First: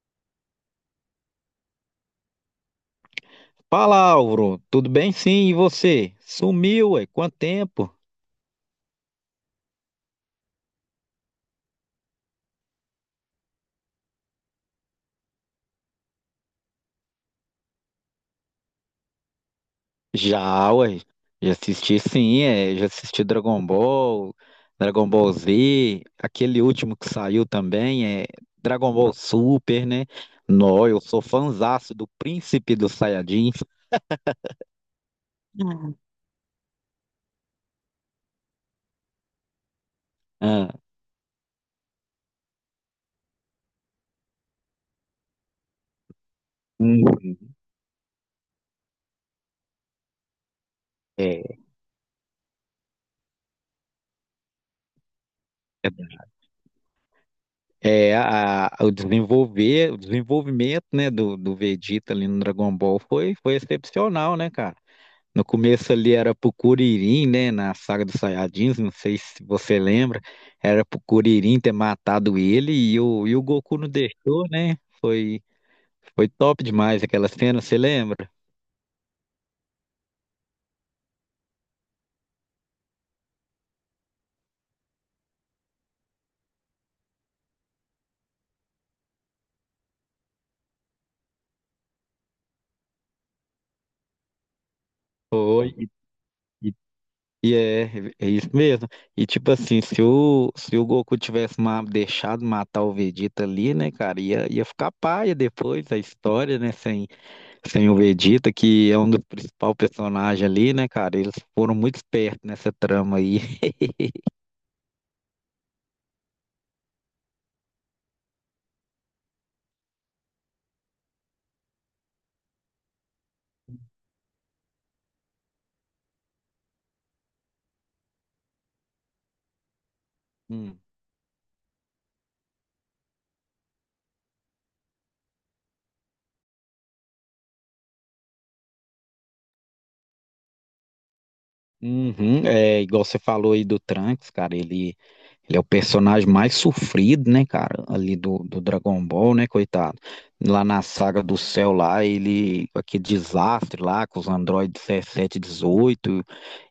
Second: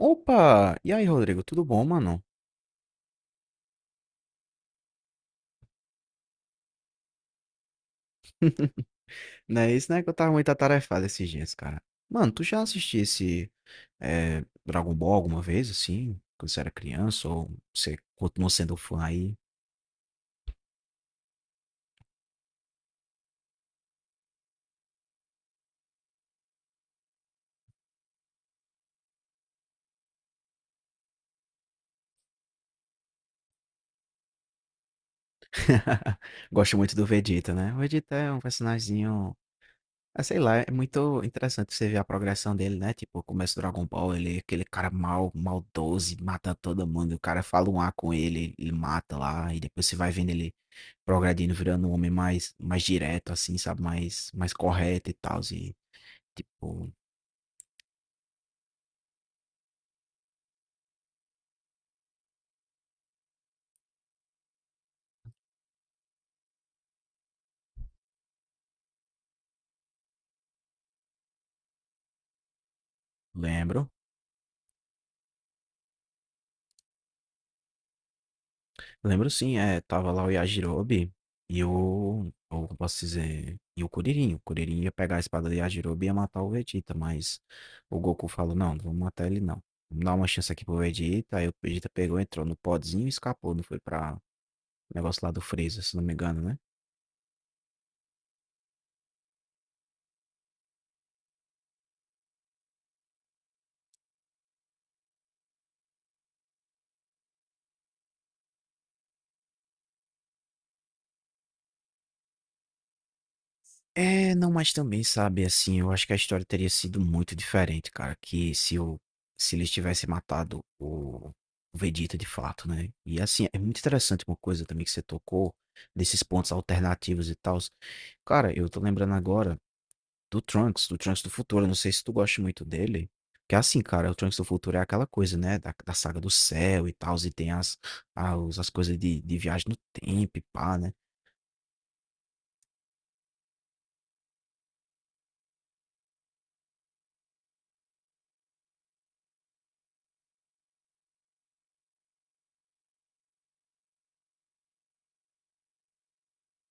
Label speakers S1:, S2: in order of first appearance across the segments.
S1: Opa! E aí, Rodrigo, tudo bom, mano?
S2: Fala, Álvaro. Tudo bem? Sim, e você? Sumiu, ué? Quanto tempo?
S1: Não é isso, né? Que eu tava muito atarefado esses dias, cara. Mano, tu já assistiu esse Dragon Ball alguma vez, assim? Quando você era criança? Ou você continua sendo fã aí?
S2: Já, ué. Já assisti, sim, é. Já assisti Dragon Ball, Dragon Ball Z, aquele último que saiu também, é Dragon Ball Super, né? Nó, eu sou fãzaço do Príncipe dos Saiyajins.
S1: Gosto muito do Vegeta, né? O Vegeta é um personagemzinho. Ah, sei lá,
S2: Ah,
S1: é muito interessante você ver a progressão dele, né? Tipo, começa o Dragon Ball, ele é aquele cara mal, maldoso, e mata todo mundo. O cara
S2: uhum.
S1: fala um A com ele, ele mata lá, e depois você vai vendo ele progredindo,
S2: é,
S1: virando um homem mais direto, assim, sabe? Mais correto e tal. E, tipo,
S2: é o desenvolvimento, né, do Vegeta ali no Dragon Ball foi excepcional, né, cara? No começo ali era pro Kuririn, né? Na saga dos Saiyajins, não sei se você lembra. Era pro Kuririn ter matado ele e o Goku não
S1: lembro.
S2: deixou, né? Foi top demais aquela cena, você lembra?
S1: Lembro sim, é, tava lá o Yajirobe e o. Ou como posso dizer? E o Kuririn. O Kuririn ia pegar a espada do Yajirobe e ia matar o Vegeta, mas o Goku falou: não, não vamos matar ele não. Vamos dar uma chance aqui pro Vegeta. Aí o Vegeta pegou, entrou no podzinho e escapou, não foi pra negócio lá do
S2: Foi,
S1: Freeza, se não me engano, né?
S2: e- e é, é isso mesmo. E tipo assim, se o Goku tivesse deixado matar o Vegeta ali, né, cara, ia ficar paia depois a história, né? Tem o Vegeta, que é um dos principais personagens ali, né, cara? Eles foram muito espertos nessa trama aí.
S1: É, não, mas também, sabe, assim, eu acho que a história teria sido muito diferente, cara, que se eu, se eles tivessem matado o Vegeta de fato, né? E assim, é muito interessante uma coisa também que você tocou, desses pontos alternativos e tal. Cara, eu tô lembrando agora do
S2: Hum.
S1: Trunks, do Trunks do Futuro, eu não sei se tu gosta muito dele, que assim, cara, o Trunks do Futuro é aquela coisa, né, da saga do céu e tal, e tem as coisas de viagem no tempo e pá, né?
S2: Uhum, é igual você falou aí do Trunks, cara. Ele é o personagem mais sofrido, né, cara? Ali do Dragon Ball, né, coitado? Lá na saga do céu, lá, ele. Aquele desastre lá com os androides 17, 18.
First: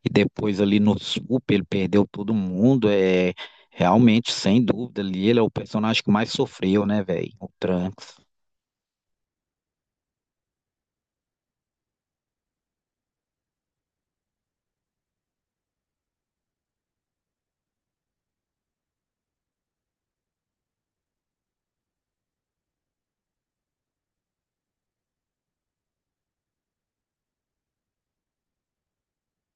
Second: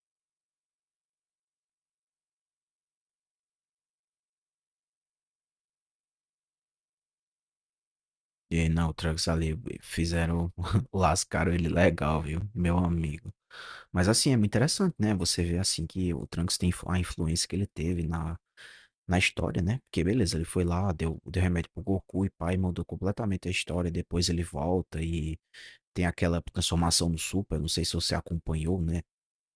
S2: E depois ali no Super, ele perdeu todo mundo. É, realmente, sem dúvida, ali ele é o personagem que mais sofreu, né, velho? O Trunks.
S1: E não, o Trunks ali fizeram, lascaram ele legal, viu? Meu amigo. Mas assim, é muito interessante, né? Você vê assim que o Trunks tem a influência que ele teve na, na história, né? Porque beleza, ele foi lá, deu remédio pro Goku e pai, mudou completamente a história. Depois ele volta e tem aquela transformação no Super, não sei se você acompanhou, né?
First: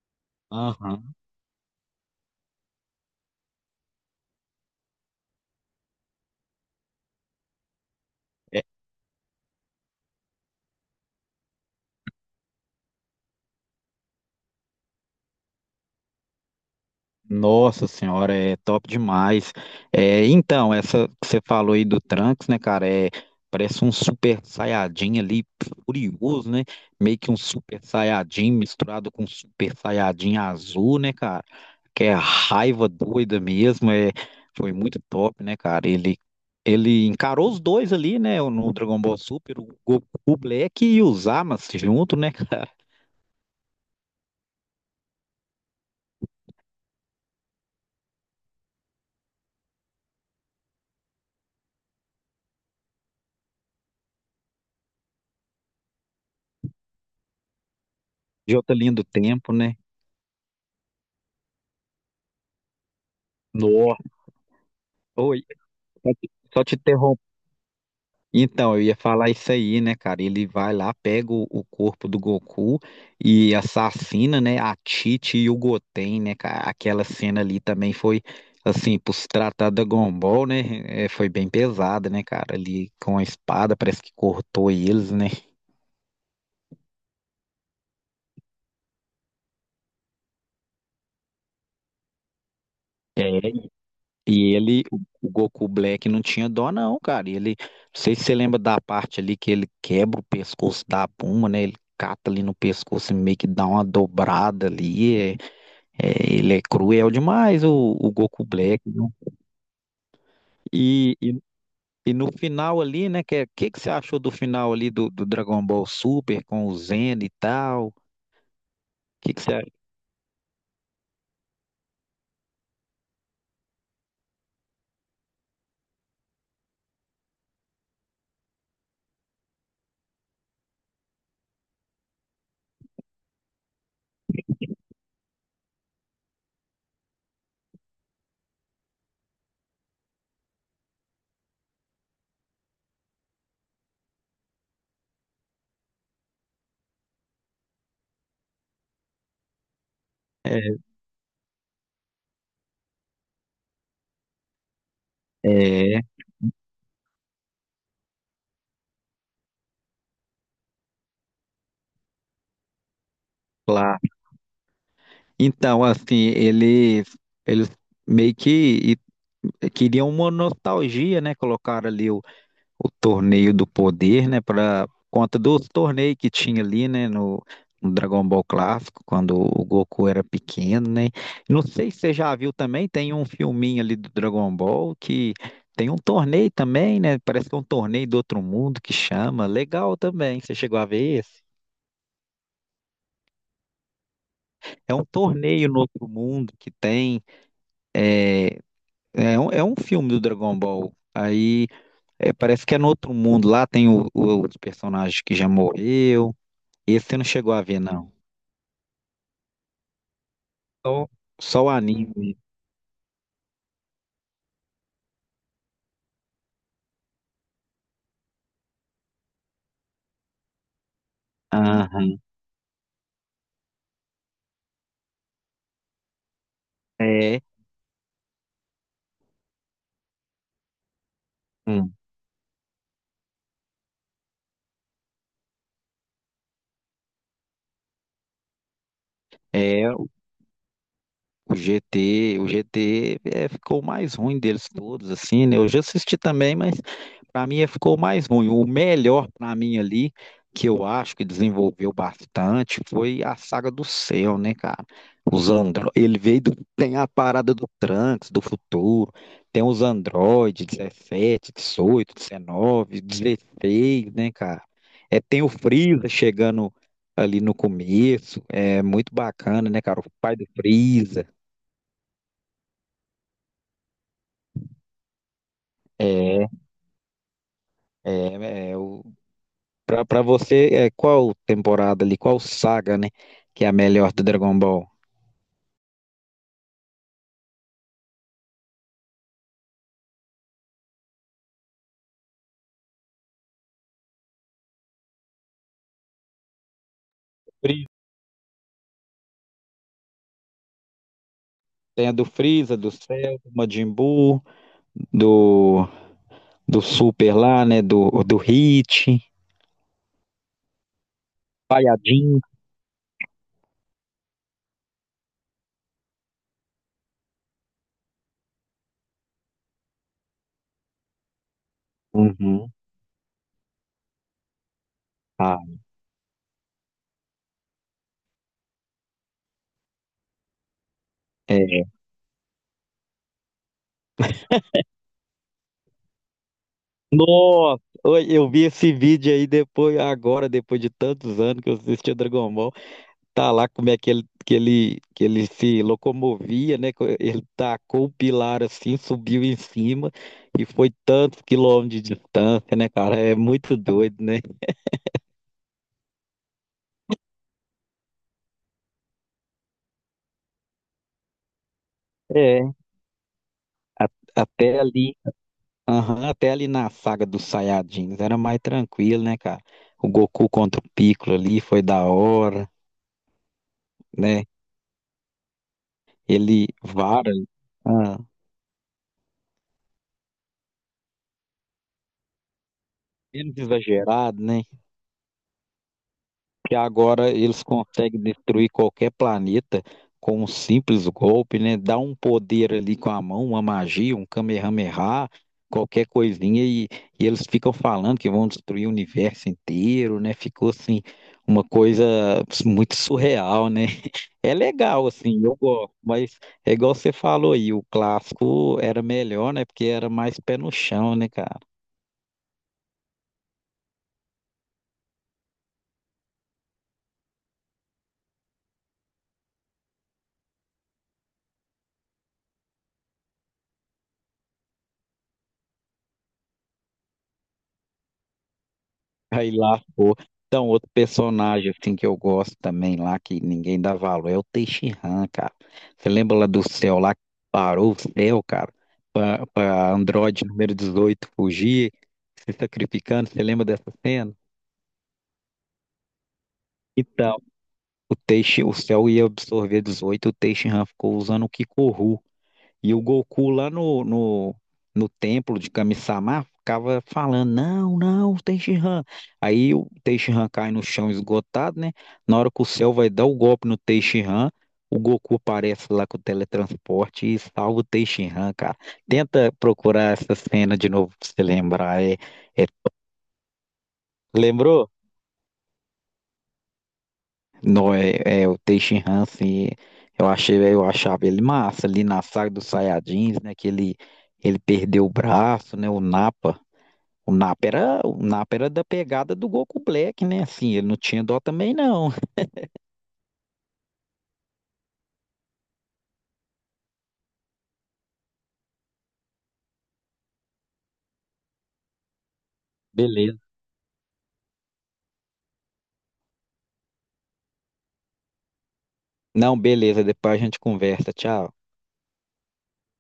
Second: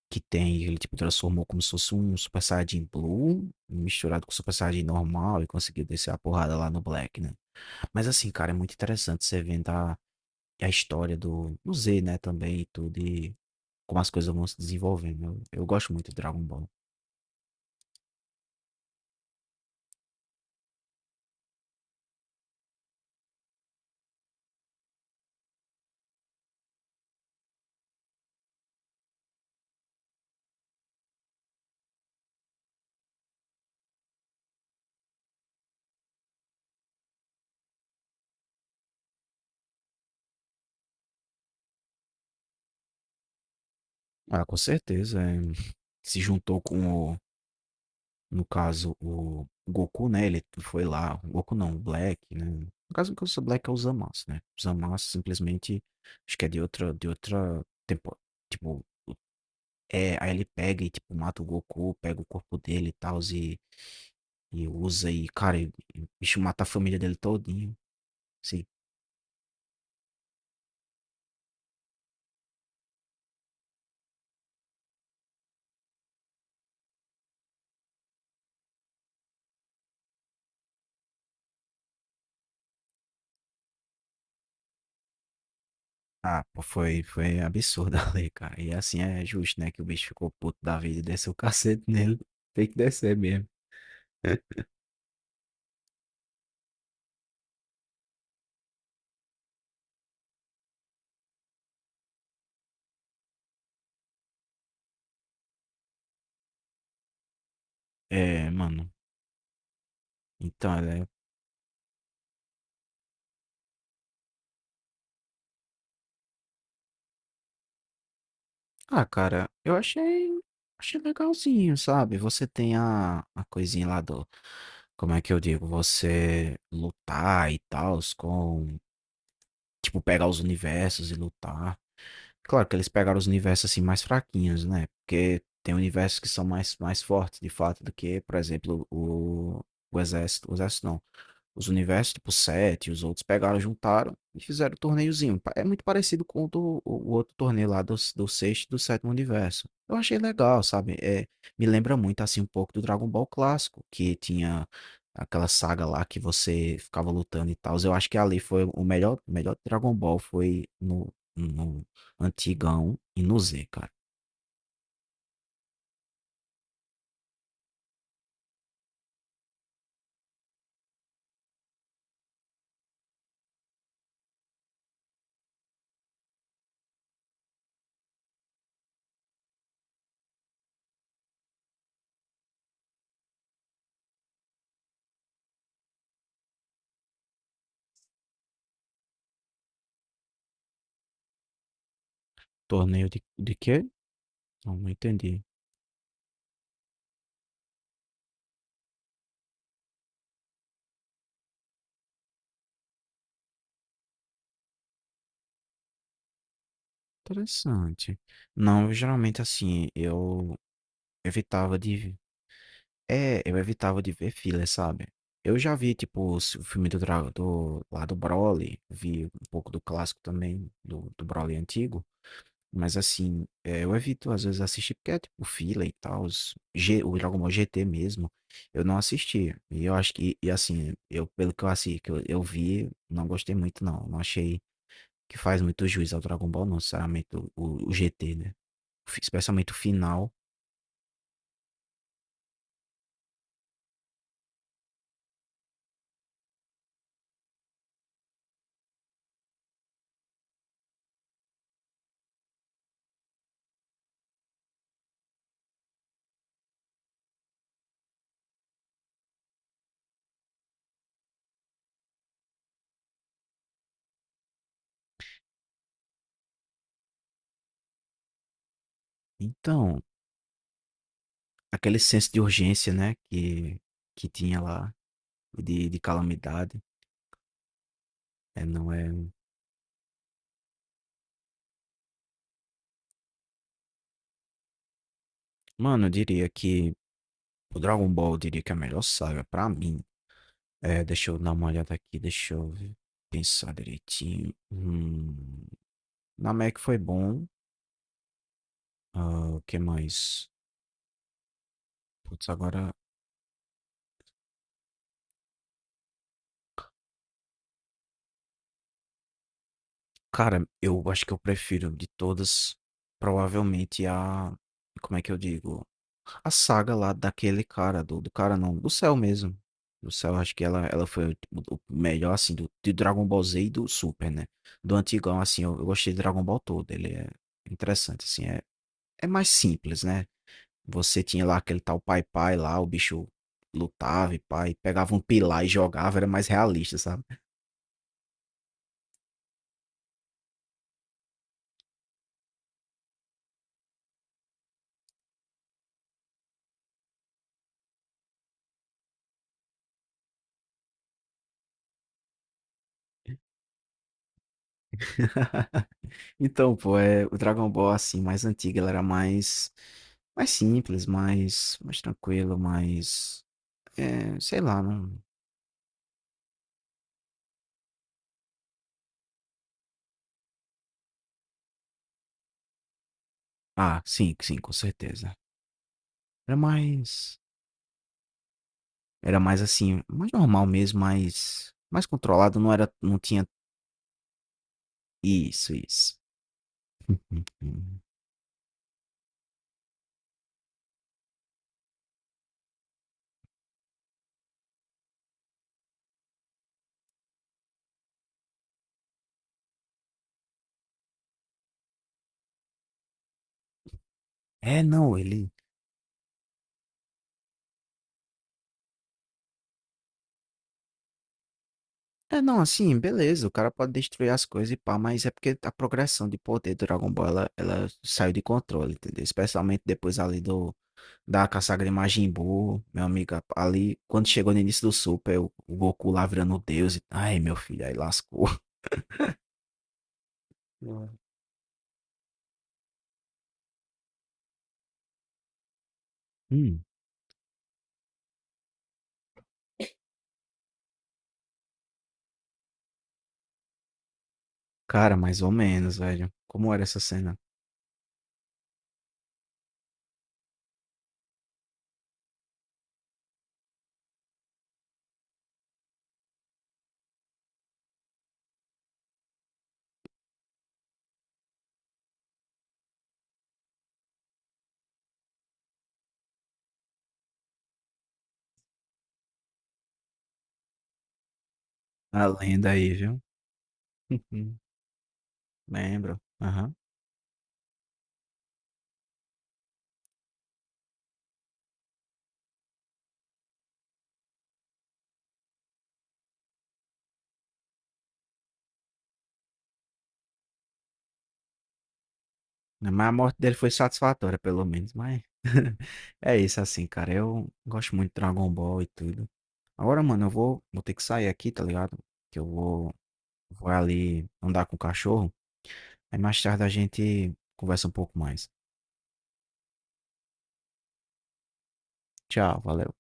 S1: Que tem, ele tipo
S2: Aham.
S1: transformou como se fosse um Super Saiyajin Blue misturado com Super Saiyajin normal e conseguiu descer a porrada lá no Black, né? Mas assim, cara, é
S2: É,
S1: muito interessante você vendo a história do Z, né, também e tudo, e como as coisas vão se desenvolvendo. Eu gosto muito de Dragon Ball.
S2: nossa senhora, é top demais. É, então, essa que você falou aí do Trunks, né, cara, é, parece um super saiyajin ali, furioso, né? Meio que um super saiyajin misturado com super saiyajin azul, né, cara? Que é raiva doida mesmo, é, foi muito top, né, cara? Ele encarou os dois ali, né, no Dragon Ball Super, o Goku Black e o Zamasu junto, né, cara?
S1: Ah, com certeza, se juntou com o no caso, o Goku, né, ele foi lá o Goku não, o Black, né. No caso, o que eu sou Black é o Zamasu, né. O Zamasu simplesmente acho que é de outra tempo
S2: De outra
S1: tipo,
S2: linha do tempo, né?
S1: é, aí ele pega e, tipo, mata o Goku, pega o corpo dele e tal e
S2: Nossa.
S1: e usa cara, e o
S2: Só te
S1: bicho mata
S2: só
S1: a
S2: te
S1: família dele
S2: interrom-
S1: todinho, assim.
S2: Então, eu ia falar isso aí, né, cara? Ele vai lá, pega o corpo do Goku e assassina, né, a Tite e o Goten, né, cara? Aquela cena ali também foi, assim, por se tratar da Dragon Ball, né? Foi bem pesada, né, cara? Ali com a espada, parece que cortou eles, né?
S1: Ah, pô, foi absurdo ali, cara. E assim é justo, né? Que o bicho ficou puto da vida e desceu o cacete nele. Tem que descer mesmo.
S2: E ele, o Goku Black não tinha dó não, cara. E ele, não sei se você lembra da parte ali que ele quebra o pescoço da Puma, né? Ele cata ali no pescoço e meio que dá uma dobrada ali. Ele é cruel demais, o Goku
S1: É,
S2: Black,
S1: mano.
S2: né?
S1: Então, é...
S2: E, e, e no final ali, né? Que, que você achou do final ali do Dragon Ball Super com o Zen e tal?
S1: Ah,
S2: Que
S1: cara,
S2: você, acha?
S1: eu achei. Achei legalzinho, sabe? Você tem a coisinha lá do. Como é que eu digo? Você lutar e tal, com. Tipo, pegar os universos e lutar. Claro que eles pegaram os universos assim mais fraquinhos, né? Porque tem universos que são mais fortes, de fato, do que, por exemplo, o Exército. O Exército não. Os universos, tipo, sete, os outros pegaram, juntaram e fizeram o torneiozinho. É muito parecido com o outro torneio lá do, do sexto e do sétimo universo. Eu achei legal, sabe? É, me lembra muito, assim, um pouco do Dragon Ball clássico, que tinha aquela saga
S2: é, é,
S1: lá que você ficava lutando e tal. Eu acho que ali foi o melhor Dragon Ball foi no antigão e no Z, cara.
S2: Claro. Então, assim, eles meio que queriam uma nostalgia, né? Colocaram ali o torneio do poder, né? Para conta dos torneios que tinha ali, né? No, no Dragon Ball Clássico, quando o Goku era pequeno, né? Não sei se você já viu também, tem um filminho ali do Dragon Ball que tem um torneio também, né? Parece que é um torneio do outro mundo que chama. Legal também, você chegou a ver esse?
S1: Torneio de quê? Não, não
S2: É um
S1: entendi.
S2: torneio no outro mundo que tem. eh, é um filme do Dragon Ball. Aí é, parece que é no outro mundo. Lá tem os personagens que já morreu. Esse você não chegou a ver, não.
S1: Interessante. Não, geralmente assim, eu
S2: Só, só o
S1: evitava de
S2: anime.
S1: É, eu evitava de ver filler, sabe? Eu já vi, tipo, o filme do lá do Broly, vi um pouco do clássico também, do Broly antigo,
S2: Aham.
S1: mas assim, é, eu evito às vezes assistir porque é tipo filler e tal, o Dragon
S2: É.
S1: Ball GT mesmo, eu não assisti. E eu acho que, e assim, eu, pelo que eu
S2: Hum.
S1: assisti, que eu vi, não gostei muito não, não achei que faz muito juiz ao Dragon Ball, não, sinceramente, o GT, né? Especialmente o
S2: É.
S1: final.
S2: O GT é, ficou o mais ruim deles todos, assim, né? Eu já assisti também, mas para mim é, ficou o mais ruim. O melhor para mim ali, que eu acho que desenvolveu bastante, foi a saga do céu, né, cara? Os andro... Ele veio do... Tem a parada do Trunks, do futuro, tem os androides, 17, 18, 19, 16, né, cara? É, tem o Freeza chegando ali no começo, é muito bacana, né,
S1: Então,
S2: cara? O pai do Freeza.
S1: aquele senso de urgência, né, que tinha lá, de
S2: É,
S1: calamidade, é
S2: é, é
S1: não
S2: o,
S1: é um,
S2: pra você, é, qual temporada ali, qual saga, né, que é a melhor do Dragon Ball?
S1: mano, eu diria que o Dragon Ball, eu diria que é a melhor saga pra mim. É, deixa eu dar uma olhada aqui, deixa eu pensar direitinho. Namek foi bom,
S2: Freeza.
S1: hã, o que mais?
S2: Tem a do
S1: Putz,
S2: Freeza, do
S1: agora
S2: Cell, do Majin Buu, do, do Super lá, né, do Hit,
S1: cara, eu acho que eu prefiro de
S2: Saiyajin.
S1: todas, provavelmente a como é que eu digo? A saga lá daquele cara, do cara não, do céu mesmo. Do céu, acho que ela foi o melhor, assim,
S2: Uhum.
S1: do Dragon Ball Z e do Super, né? Do antigão,
S2: Ah,
S1: assim, eu gostei de Dragon Ball todo. Ele é interessante, assim, é, é mais simples, né? Você tinha lá aquele
S2: é.
S1: tal Pai Pai lá, o bicho lutava e pai, pegava um pilar e jogava, era mais realista, sabe?
S2: Nossa, oi, eu vi esse vídeo aí depois, agora, depois de tantos anos que eu assisti o Dragon Ball. Tá lá como é que ele, que ele se locomovia, né? Ele tacou o pilar assim, subiu em cima e foi tantos quilômetros de distância, né, cara? É muito doido, né?
S1: Então, pô, é, o Dragon Ball, assim, mais antigo, ele era mais, mais simples, mais tranquilo,
S2: É,
S1: mais,
S2: a-
S1: é, sei
S2: até
S1: lá,
S2: ali,
S1: não...
S2: aham, até ali na saga dos Saiyajins era mais tranquilo, né, cara? O Goku contra o Piccolo ali foi da hora,
S1: Ah, sim,
S2: né?
S1: sim, com certeza. Era
S2: Ele vara,
S1: mais...
S2: ah,
S1: Era mais assim, mais normal mesmo, mais controlado, não era, não tinha
S2: menos exagerado, né?
S1: isso, isso.
S2: Que agora eles
S1: Uhum.
S2: conseguem destruir qualquer planeta com um simples golpe, né? Dá um poder ali com a mão, uma magia, um Kamehameha, qualquer coisinha, e, eles ficam falando que vão destruir o universo inteiro, né? Ficou assim, uma coisa muito surreal, né? É
S1: É,
S2: legal,
S1: não,
S2: assim,
S1: ele.
S2: eu gosto, mas é igual você falou aí, o clássico era melhor, né? Porque era mais pé no chão, né, cara?
S1: É, não, assim, beleza, o cara pode destruir as coisas e pá, mas é porque a progressão de poder do Dragon Ball, ela saiu de controle, entendeu? Especialmente depois ali do, da Kasagra Majin Buu, meu amigo, ali, quando chegou no início do Super, o Goku lá virando o deus e, ai, meu filho, aí lascou.
S2: Aí lá, pô. Então, outro
S1: Uhum.
S2: personagem assim que eu gosto também lá, que ninguém dá valor, é o Teixeira, cara. Você lembra lá do
S1: Hum,
S2: céu lá que parou o céu, cara, pra Android número 18 fugir, se sacrificando? Você lembra dessa cena?
S1: cara, mais ou menos, velho. Como era essa
S2: Então,
S1: cena?
S2: o céu ia absorver 18, o Teixeira ficou usando o Kikoru. E o Goku lá no templo de Kami-sama ficava falando: Não, não, Tenshinhan. Aí o Tenshinhan cai no chão esgotado, né? Na hora que o céu vai dar o golpe no Tenshinhan, o Goku aparece lá com o teletransporte e salva o Tenshinhan, cara. Tenta procurar essa cena de novo pra você lembrar.
S1: A
S2: É-
S1: lenda aí, viu?
S2: Lembrou?
S1: Lembro. Aham.
S2: Não, é o Tenshinhan, assim. Eu achava ele massa ali na saga dos Saiyajins, né? Que ele perdeu o braço, né? O Nappa. O Napa era da pegada do Goku Black, né? Assim, ele não tinha dó também, não.
S1: Mas a morte dele foi satisfatória, pelo menos, mas é isso assim, cara. Eu gosto muito de Dragon Ball e tudo. Agora, mano, eu vou, vou ter que sair aqui, tá ligado? Que eu vou,
S2: Beleza.
S1: vou ali andar com o cachorro. Aí mais tarde a gente conversa um pouco mais.
S2: Não, beleza, depois a gente conversa. Tchau.
S1: Tchau, valeu.